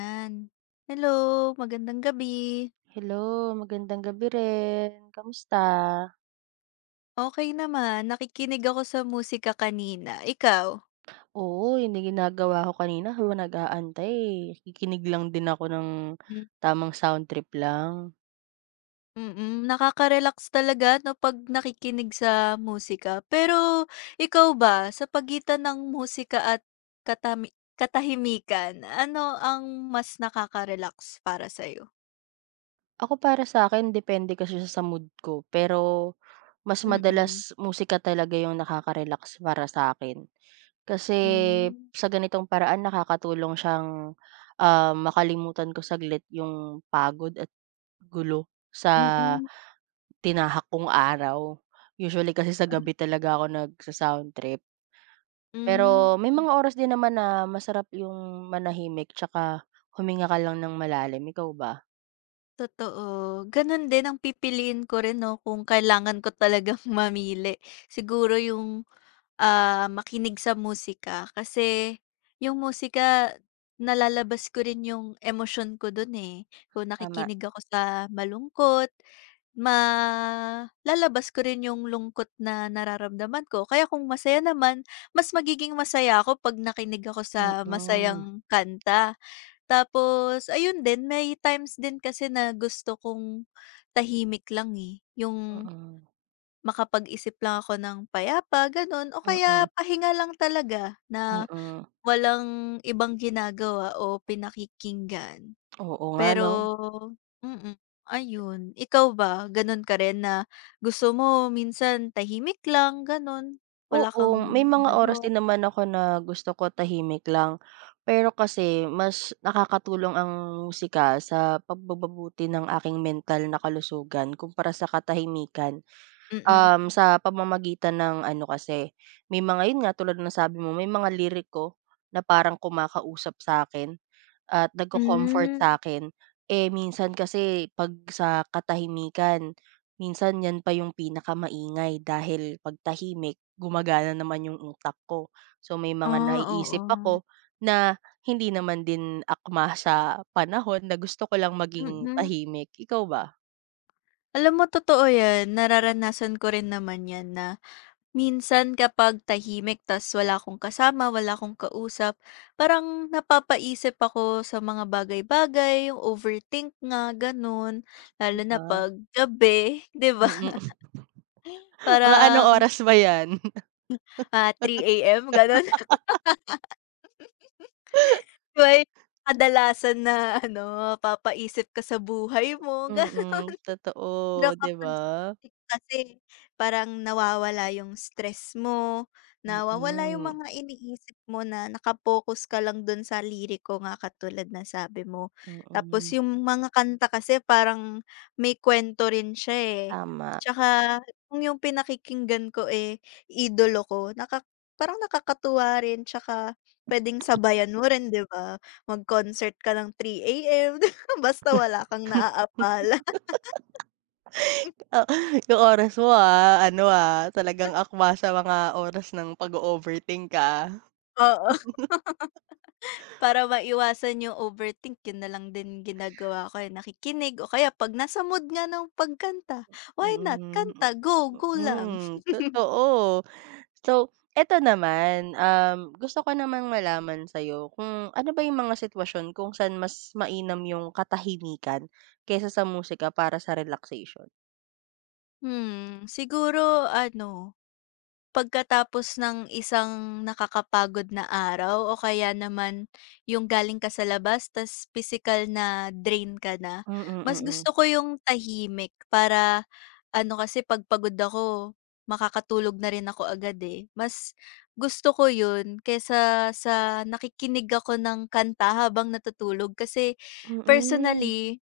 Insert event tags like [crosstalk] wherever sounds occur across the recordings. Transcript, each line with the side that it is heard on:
left: Yan. Hello, magandang gabi.
right: Hello, magandang gabi rin. Kamusta?
left: Okey naman, nakikinig ako sa musika kanina, ikaw?
right: Oo, yun yung ginagawa ko kanina habang nag-aantay. Kikinig lang din ako ng
left: Hmm.
right: tamang sound trip lang.
left: Mm, Mm-mm, nakaka-relax talaga 'no 'pag nakikinig sa musika. Pero ikaw ba, sa pagitan ng musika at katami katahimikan, ano ang mas nakaka-relax para sa'yo?
right: Ako para sa akin depende kasi siya sa mood ko, pero mas
left: Mm-mm.
right: madalas musika talaga yung nakaka-relax para sa akin. Kasi
left: Mm.
right: sa ganitong paraan nakakatulong siyang, makalimutan ko saglit yung pagod at gulo sa
left: Hmm, mm,
right: tinahak kong araw. Usually kasi sa gabi talaga ako nagsa-sound trip. Pero
left: hmm.
right: may mga oras din naman na masarap yung manahimik tsaka huminga ka lang ng malalim, ikaw ba?
left: Totoo. Ganun din ang pipiliin ko rin 'no, kung kailangan ko talagang [laughs] mamili. Siguro yung, makinig sa musika kasi yung musika nalalabas ko rin yung emosyon ko dun, eh. Kung
right: Tama.
left: nakikinig ako sa malungkot, malalabas ko rin yung lungkot na nararamdaman ko. Kaya kung masaya naman, mas magiging masaya ako 'pag nakinig ako
right: Mm,
left: sa
right: mm.
left: masayang kanta. Tapos ayun din, may times din kasi na gusto kong tahimik lang, eh, yung makapag-isip lang ako ng payapa gano'n o
right: Mm,
left: kaya pahinga lang talaga na
right: mm.
left: walang ibang ginagawa o pinakikinggan.
right: Oo nga 'no?
left: Pero mm, ayun. Ikaw ba, gano'n ka rin na gusto mo minsan tahimik lang gano'n, wala kang
right: Oo, may mga oras
left: ginagawa?
right: din naman ako na gusto ko tahimik lang. Pero kasi mas nakakatulong ang musika sa pagpapabuti ng aking mental na kalusugan kumpara sa katahimikan.
left: Mm-mm.
right: Sa pamamagitan ng ano kasi, may mga yun nga tulad ng nasabi mo may mga liriko na parang kumakausap sa akin at nagco-comfort sa
left: Mm.
right: akin. Eh, minsan kasi 'pag sa katahimikan, minsan yan pa yung pinakamaingay dahil 'pag tahimik gumagana naman yung utak ko. So, may
left: Hmm,
right: mga
left: ah,
right: naiisip
left: oo.
right: ako na hindi naman din akma sa panahon na gusto ko lang maging
left: Mm.
right: tahimik. Ikaw ba?
left: Alam mo totoo 'yan, nararanasan ko rin naman 'yan na minsan kapag tahimik tas wala akong kasama, wala akong kausap, parang napapaisip ako sa mga bagay-bagay, yung overthink nga gano'n,
right: Di
left: lalo na
right: ba?
left: 'pag gabi, [laughs] 'di ba?
right: Mm. [laughs] Mga anong
left: Parang,
right: oras ba yan?
left: 3 AM gano'n. [laughs] May kadalasan na ano, papaisip ka sa buhay mo, [laughs] ga
right: Mm,
left: Pero
right: totoo, 'di
left: kapag
right: ba?
left: siksik kasi parang nawawala yung stress mo, nawawala yung
right: Mm,
left: mga iniisip mo na nakapokus ka lang dun sa liriko nga katulad na sabi mo. Tapos
right: mm,
left: yung mga kanta kasi parang may kwento rin siya, eh.
right: tama.
left: Tsaka kung yung pinakikinggan ko, eh, idolo ko, parang nakakatuwa rin tsaka puwedeng sabayan mo rin, 'di ba? Mag-concert ka ng 3 AM [laughs] basta wala kang
right: [laughs]
left: naaapalan.
right: Oh, yung oras mo, ano, talagang
left: [laughs]
right: akma sa mga oras ng pag overthink ka, ah.
left: Oo. Para maiwasan yung overthink yun na lang din ginagawa ko, eh, nakikinig o kaya 'pag nasa mood nga ng pagkanta, why not
right: Mm,
left: kanta, go, go lang.
right: mm, totoo. So, eto naman, gusto ko namang malaman sa'yo kung ano ba yung mga sitwasyon kung saan mas mainam yung katahimikan kaysa sa musika para sa relaxation?
left: Hmm, siguro ano, pagkatapos ng isang nakakapagod na araw o kaya naman yung galing ka sa labas tas physical na drain ka na,
right: Mm,
left: mas
right: mm.
left: gusto ko yung tahimik para ano kasi 'pag pagod ako makakatulog na rin ako agad, eh. Mas gusto ko yun kaysa sa nakikinig ako ng kanta habang natutulog kasi
right: Mm.
left: personally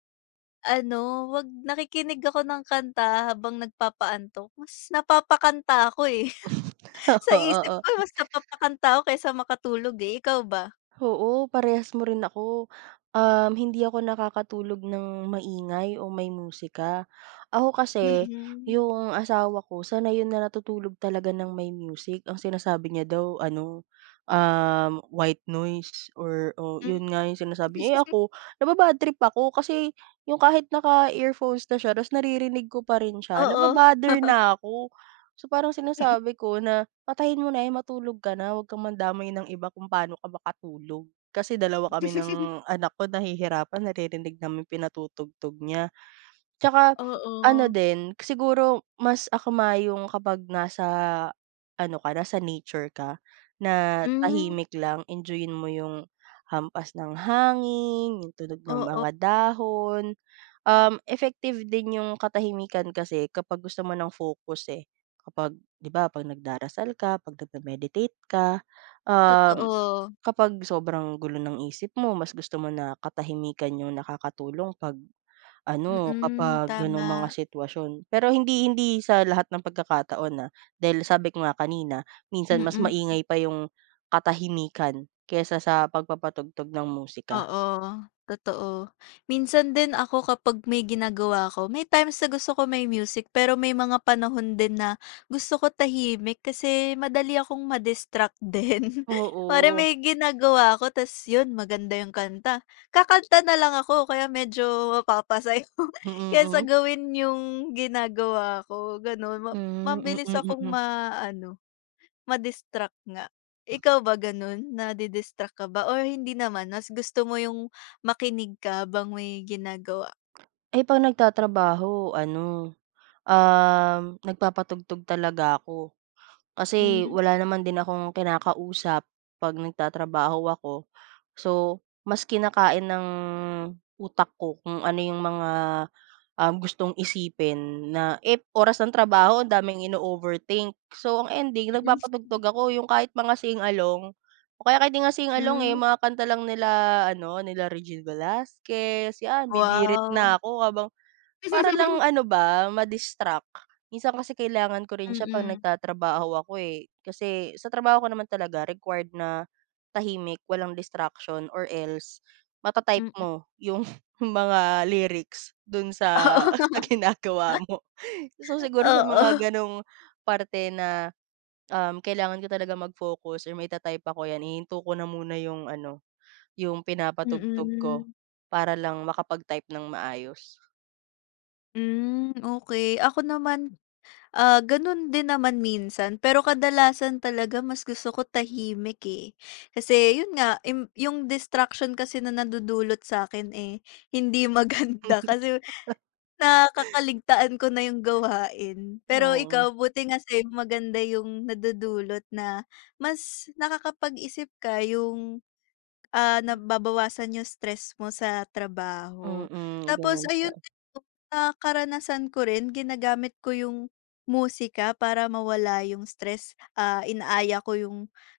left: ano, wag nakikinig ako ng kanta habang nagpapaantok mas napapakanta ako, eh.
right: [laughs]
left: Sa
right: Oo,
left: isip ko
right: oo.
left: mas napapakanta ako kaysa makatulog, eh, ikaw ba?
right: Oo, parehas mo rin ako. Hindi ako nakakatulog ng maingay o may musika. Ako kasi,
left: Mm.
right: yung asawa ko, sanay yun na natutulog talaga ng may music. Ang sinasabi niya daw, ano, white noise or o
left: Hmm.
right: yun nga yung sinasabi niya. Eh
left: [laughs]
right: ako, nababad trip ako kasi yung kahit naka-earphones na siya, tapos naririnig ko pa rin siya,
left: Oo.
right: nababother na ako. So parang
left: Mm.
right: sinasabi ko na patayin mo na 'yan, matulog ka na, 'wag kang mandamay ng iba kung paano ka makatulog. Kasi dalawa kami ng anak ko nahihirapan, naririnig namin pinatutugtog niya. Tsaka ano
left: Oo.
right: din, siguro mas akma yung kapag nasa ano ka, nasa nature ka na
left: Hmm,
right: tahimik lang, enjoyin mo yung hampas ng hangin, yung tunog ng
left: oo,
right: mga dahon. Effective din yung katahimikan kasi kapag gusto mo ng focus, eh. Kapag 'di ba 'pag nagdarasal ka, 'pag nagme-meditate ka, um,
left: totoo.
right: kapag sobrang gulo ng isip mo mas gusto mo na katahimikan yung nakakatulong 'pag ano,
left: Mm,
right: kapag gano'ng mga
left: tama.
right: sitwasyon. Pero hindi hindi sa lahat ng pagkakataon, na dahil sabi ko nga kanina minsan mas
left: Mm.
right: maingay pa yung katahimikan kaysa sa pagpapatugtog ng musika.
left: Oo, totoo. Minsan din ako kapag may ginagawa ako, may times na gusto ko may music pero may mga panahon din na gusto ko tahimik kasi madali akong ma-distract din. [laughs] Parang
right: Oo.
left: may ginagawa ako tas yun maganda yung kanta, kakanta na lang ako kaya medyo mapapasayaw
right: Mm,
left: kaysa
right: mm.
left: [laughs] gawin yung ginagawa ko, gano'n.
right: Hmm,
left: Mabilis
right: mm,
left: akong
right: mm.
left: maano. Ma-distract nga. Ikaw ba ganun, nadi-distract ka ba or hindi naman mas gusto mo yung makinig ka habang may ginagawa?
right: Eh, 'pag nagtatrabaho ano, nagpapatugtog talaga ako. Kasi
left: Hmm.
right: wala naman din akong kinakausap 'pag nagtatrabaho ako. So, mas kinakain ng utak ko kung ano yung mga, gustong isipin na, eh, oras ng trabaho ang daming ino-overthink. So, ang ending
left: Mm,
right: nagpapatugtog ako yung kahit mga sing-along o kaya kahit di nga sing-along, eh,
left: hmm.
right: mga kanta lang nila ano, nila Regine Velasquez, 'yan bibirit
left: Wow.
right: na ako habang para lang
left: [laughs]
right: ano ba, ma-distract. Minsan kasi kailangan ko rin siya 'pag
left: Mm,
right: nagtatrabaho ako, eh. Kasi sa trabaho ko naman talaga required na tahimik, walang distraction or else mata-type
left: mm.
right: mo yung [laughs] mga lyrics dun sa [laughs] sa
left: Oo.
right: ginagawa mo. So, siguro sa mga
left: Oo,
right: gano'ng parte na, kailangan ko talaga mag-focus or maita-type ako, 'yan ihinto ko na muna yung ano, yung pinapatugtog ko
left: mm.
right: para lang makapag-type ng maayos.
left: Hmm, okey. Ako naman, ganun din naman minsan pero kadalasan talaga mas gusto ko tahimik, eh. Kasi yun nga, im yung distraction kasi na nadudulot sa'kin, eh, hindi [laughs] maganda
right: [laughs]
left: kasi nakakaligtaan ko na yung gawain. Pero
right: Oo.
left: ikaw, buti nga sa'yo maganda yung nadudulot na mas nakakapag-isip ka yung nababawasan yung stress mo sa trabaho.
right: Mm,
left: Tapos
right: gano'n siya.
left: ayun din 'no, na karanasan ko rin ginagamit ko yung musika para mawala yung stress. Ah, inaaya ko yung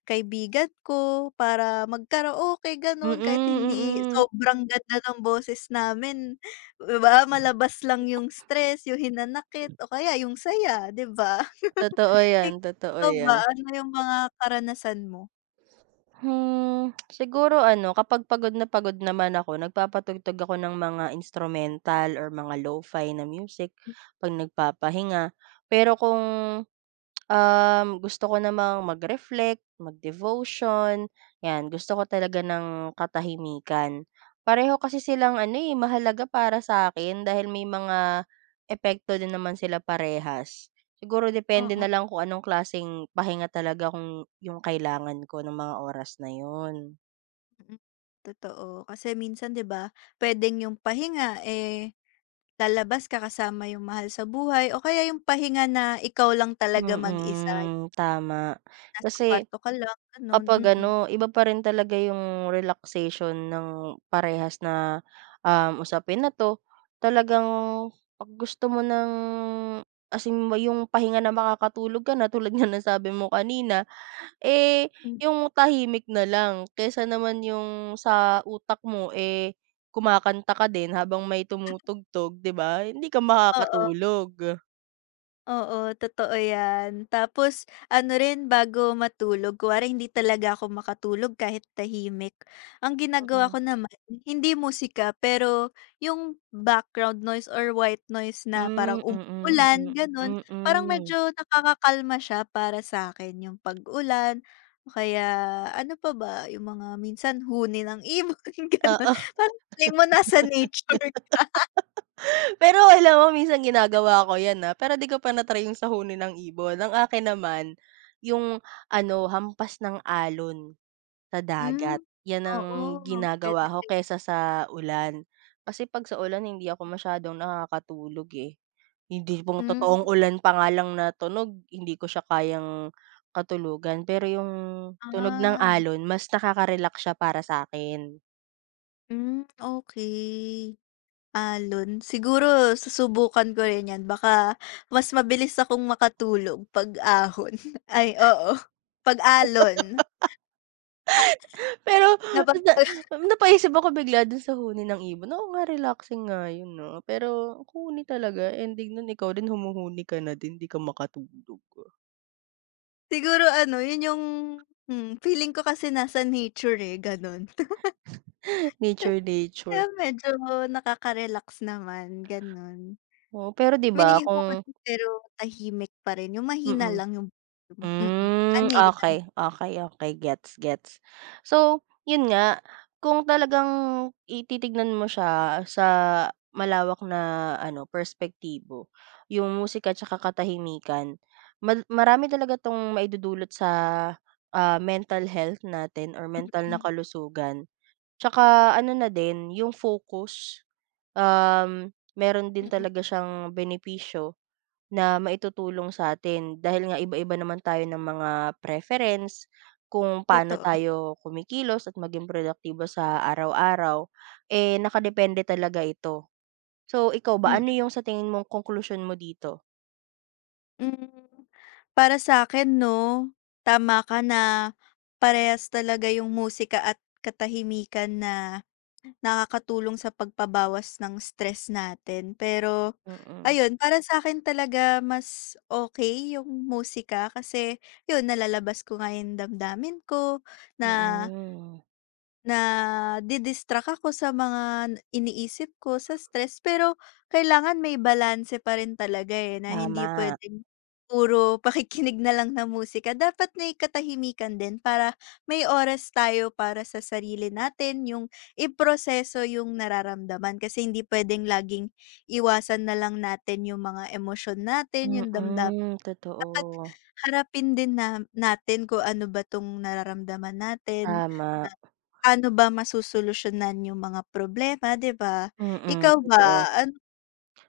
left: kaibigan ko para mag-karaoke gano'n kahit
right: Mm,
left: hindi
right: mm.
left: sobrang ganda ng boses namin, 'di ba, malabas lang yung stress, yung hinanakit o kaya yung saya, 'di ba? [laughs]
right: Totoo 'yan, totoo
left: Ikaw
right: 'yan.
left: ba, ano yung mga karanasan mo?
right: Hmm, siguro ano, kapag pagod na pagod naman ako, nagpapatugtog ako ng mga instrumental or mga lo-fi na music
left: Hmm,
right: 'pag nagpapahinga. Pero kung gusto ko namang mag-reflect, mag-devotion, 'yan. Gusto ko talaga ng katahimikan. Pareho kasi silang ano, eh, mahalaga para sa akin dahil may mga epekto din naman sila parehas. Siguro depende
left: oo.
right: na lang kung anong klaseng pahinga talaga kung yung kailangan ko ng mga oras na yun.
left: Mm, totoo. Kasi minsan 'di ba, puwedeng yung pahinga, eh, lalabas ka kasama yung mahal sa buhay o kaya yung pahinga na ikaw lang talaga mag-isa,
right: Mm, tama.
left: nasa
right: Kasi
left: kwarto ka lang gano'n,
right: kapag
left: mm.
right: ano, iba pa rin talaga yung relaxation ng parehas na, usapin na 'to. Talagang 'pag gusto mo ng as in yung pahinga na makakatulog ka na tulad nga ng sabi mo kanina, eh,
left: Hmm.
right: yung tahimik na lang kaysa naman yung sa utak mo, eh, kumakanta ka din habang may tumutugtog, 'di ba? Hindi ka
left: Oo.
right: makakatulog.
left: Oo, totoo 'yan. Tapos ano rin bago matulog, kunwari hindi talaga ako makatulog kahit tahimik. Ang ginagawa
right: Mm.
left: ko naman, hindi musika pero yung background noise or white noise na
right: Hmm,
left: parang
right: mm, mm, mm.
left: umuulan, gano'n.
right: Mm,
left: Parang
right: mm.
left: medyo nakakakalma siya para sa akin yung pag-ulan o kaya ano pa ba, yung mga minsan huni ng ibon, [laughs] gano'n.
right: Oo.
left: Parang feeling mo nasa nature. [laughs]
right: Pero alam mo minsan ginagawa ko 'yan, pero 'di ko pa na-try yung sahunin ng ibon. Ang akin naman, yung ano, hampas ng alon sa
left: Hmm,
right: dagat. 'Yan
left: oo,
right: ang ginagawa ko
left: puwede.
right: kaysa sa ulan. Kasi 'pag sa ulan hindi ako masyadong nakakatulog, eh. Hindi pong
left: Hmm,
right: totoong ulan pa nga lang na tunog, hindi ko siya kayang katulugan. Pero yung tunog ng
left: ah.
right: alon mas nakaka-relax siya para sa akin.
left: Hmm, okay. Alon. Siguro susubukan ko rin 'yan baka mas mabilis akong makatulog 'pag ahon. [laughs] Ay, oo, 'pag alon.
right: Pero
left: Napag
right: na
left: [laughs]
right: napaisip ako bigla dun sa huni ng ibon, oo nga relaxing nga yun 'no, pero huni talaga ending nun ikaw din humuhuni ka na din, 'di ka makatulog.
left: Siguro ano, 'yun yung feeling ko kasi nasa nature, eh, gano'n.
right: [laughs]
left: [laughs]
right: Nature, nature.
left: Kaya medyo nakaka-relax naman, gano'n.
right: Oo, pero 'di ba
left: May
right: kung
left: huni pero tahimik pa rin, yung mahina
right: mm.
left: lang yung mm.
right: Hmm,
left: Ano 'yan,
right: okay, okay, okay. Gets, gets. So, yun nga, kung talagang i mo siya sa malawak na ano, perspektibo, yung musika tsaka katahimikan, marami talaga 'tong maidudulot sa, mental health natin or mental na
left: mm,
right: kalusugan. Tsaka ano na din, yung focus, um, meron din
left: mm,
right: talaga siyang benepisyo na maitutulong sa atin dahil nga iba-iba naman tayo ng mga preference, kung paano
left: totoo,
right: tayo kumikilos at maging produktibo sa araw-araw, eh, nakadepende talaga ito. So, ikaw ba
left: mm.
right: ano yung sa tingin mong conclusion mo dito?
left: Hmm. Para sa akin, 'no, tama ka na parehas talaga yung musika at katahimikan na nakakatulong sa pagpabawas ng stress natin. Pero
right: Mm,
left: ayun, para sa akin talaga mas okay yung musika kasi yun, nalalabas ko nga yung damdamin ko na
right: mm.
left: nadi-distract ako sa mga iniisip ko, sa stress, pero kailangan may balanse pa rin talaga, eh, na hindi
right: Tama,
left: puwedeng puro [laughs] pakikinig na lang na musika. Dapat may katahimikan din para may oras tayo para sa sarili natin, yung iproseso yung nararamdaman. Kasi hindi puwedeng laging iwasan na lang natin yung mga emosyon natin, yung damdamin.
right: mm,
left: Dapat
right: totoo.
left: harapin din na natin kung ano ba 'tong nararamdaman natin.
right: Tama,
left: Paano ba masosolusyonan yung mga problema, 'di ba?
right: mm,
left: Ikaw ba,
right: totoo.
left: ano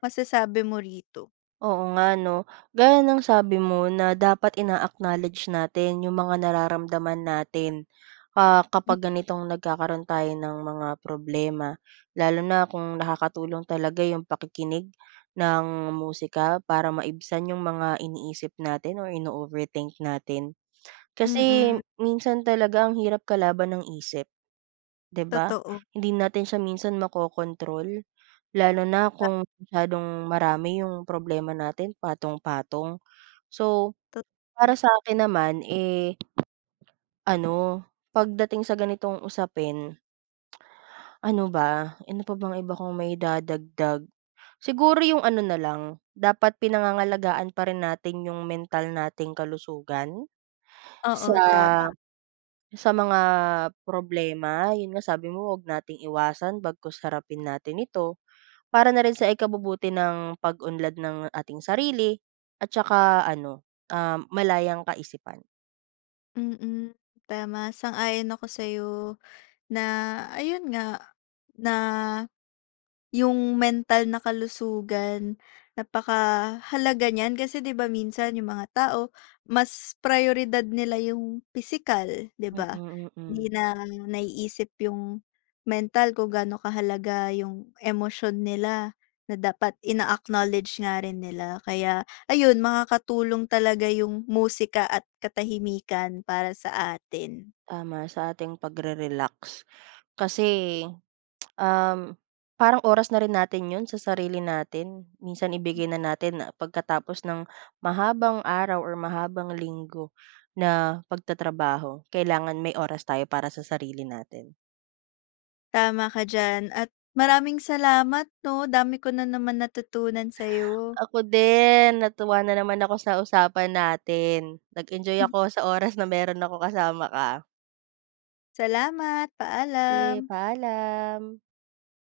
left: masasabi mo rito?
right: Oo nga 'no, gaya ng sabi mo na dapat ina-acknowledge natin yung mga nararamdaman natin. ah,
left: M
right: kapag ganitong nagkakaroon tayo ng mga problema, lalo na kung nakakatulong talaga yung pakikinig ng musika para maibsan yung mga iniisip natin or ino-overthink natin. Kasi
left: mm,
right: minsan talaga ang hirap kalaban ng isip, 'di ba?
left: totoo.
right: Hindi natin siya minsan makokontrol, lalo na
left: Ta
right: kung masyadong marami yung problema natin, patong-patong. So,
left: Totoo.
right: para sa akin naman, eh, ano, pagdating sa ganitong usapin. Ano ba, ano pa bang iba kong may dadagdag. Siguro yung ano na lang, dapat pinangangalagaan pa rin natin yung mental nating kalusugan
left: Oo,
right: sa
left: tama.
right: sa mga problema. Yun nga sabi mo wag nating iwasan bagkus harapin natin ito, para na rin sa ikabubuti ng pag-unlad ng ating sarili at saka ano, malayang kaisipan.
left: Mm, tama sang-ayon ako sa'yo na ayun nga, na yung mental na kalusugan, napakahalaga niyan kasi 'di ba minsan yung mga tao mas prayoridad nila yung pisikal, 'di
right: Mm,
left: ba?
right: mm. Mm,
left: Hindi
right: mm.
left: na naiisip yung mental kung gaano kahalaga yung emosyon nila na dapat ina-acknowledge nga rin nila. Kaya ayun, makakatulong talaga yung musika at katahimikan para sa atin.
right: Tama sa ating pagre-relax. Kasi Um, parang oras na rin natin 'yun sa sarili natin. Minsan ibigay na natin na pagkatapos ng mahabang araw or mahabang linggo na pagtatrabaho, kailangan may oras tayo para sa sarili natin.
left: Tama ka diyan at maraming salamat 'no, dami ko na naman natutunan sa'yo.
right: Ako din, natuwa na naman ako sa usapan natin. Nag-enjoy
left: Mhm.
right: ako sa oras na meron ako kasama ka.
left: Salamat,
right: Eh,
left: paalam.
right: paalam.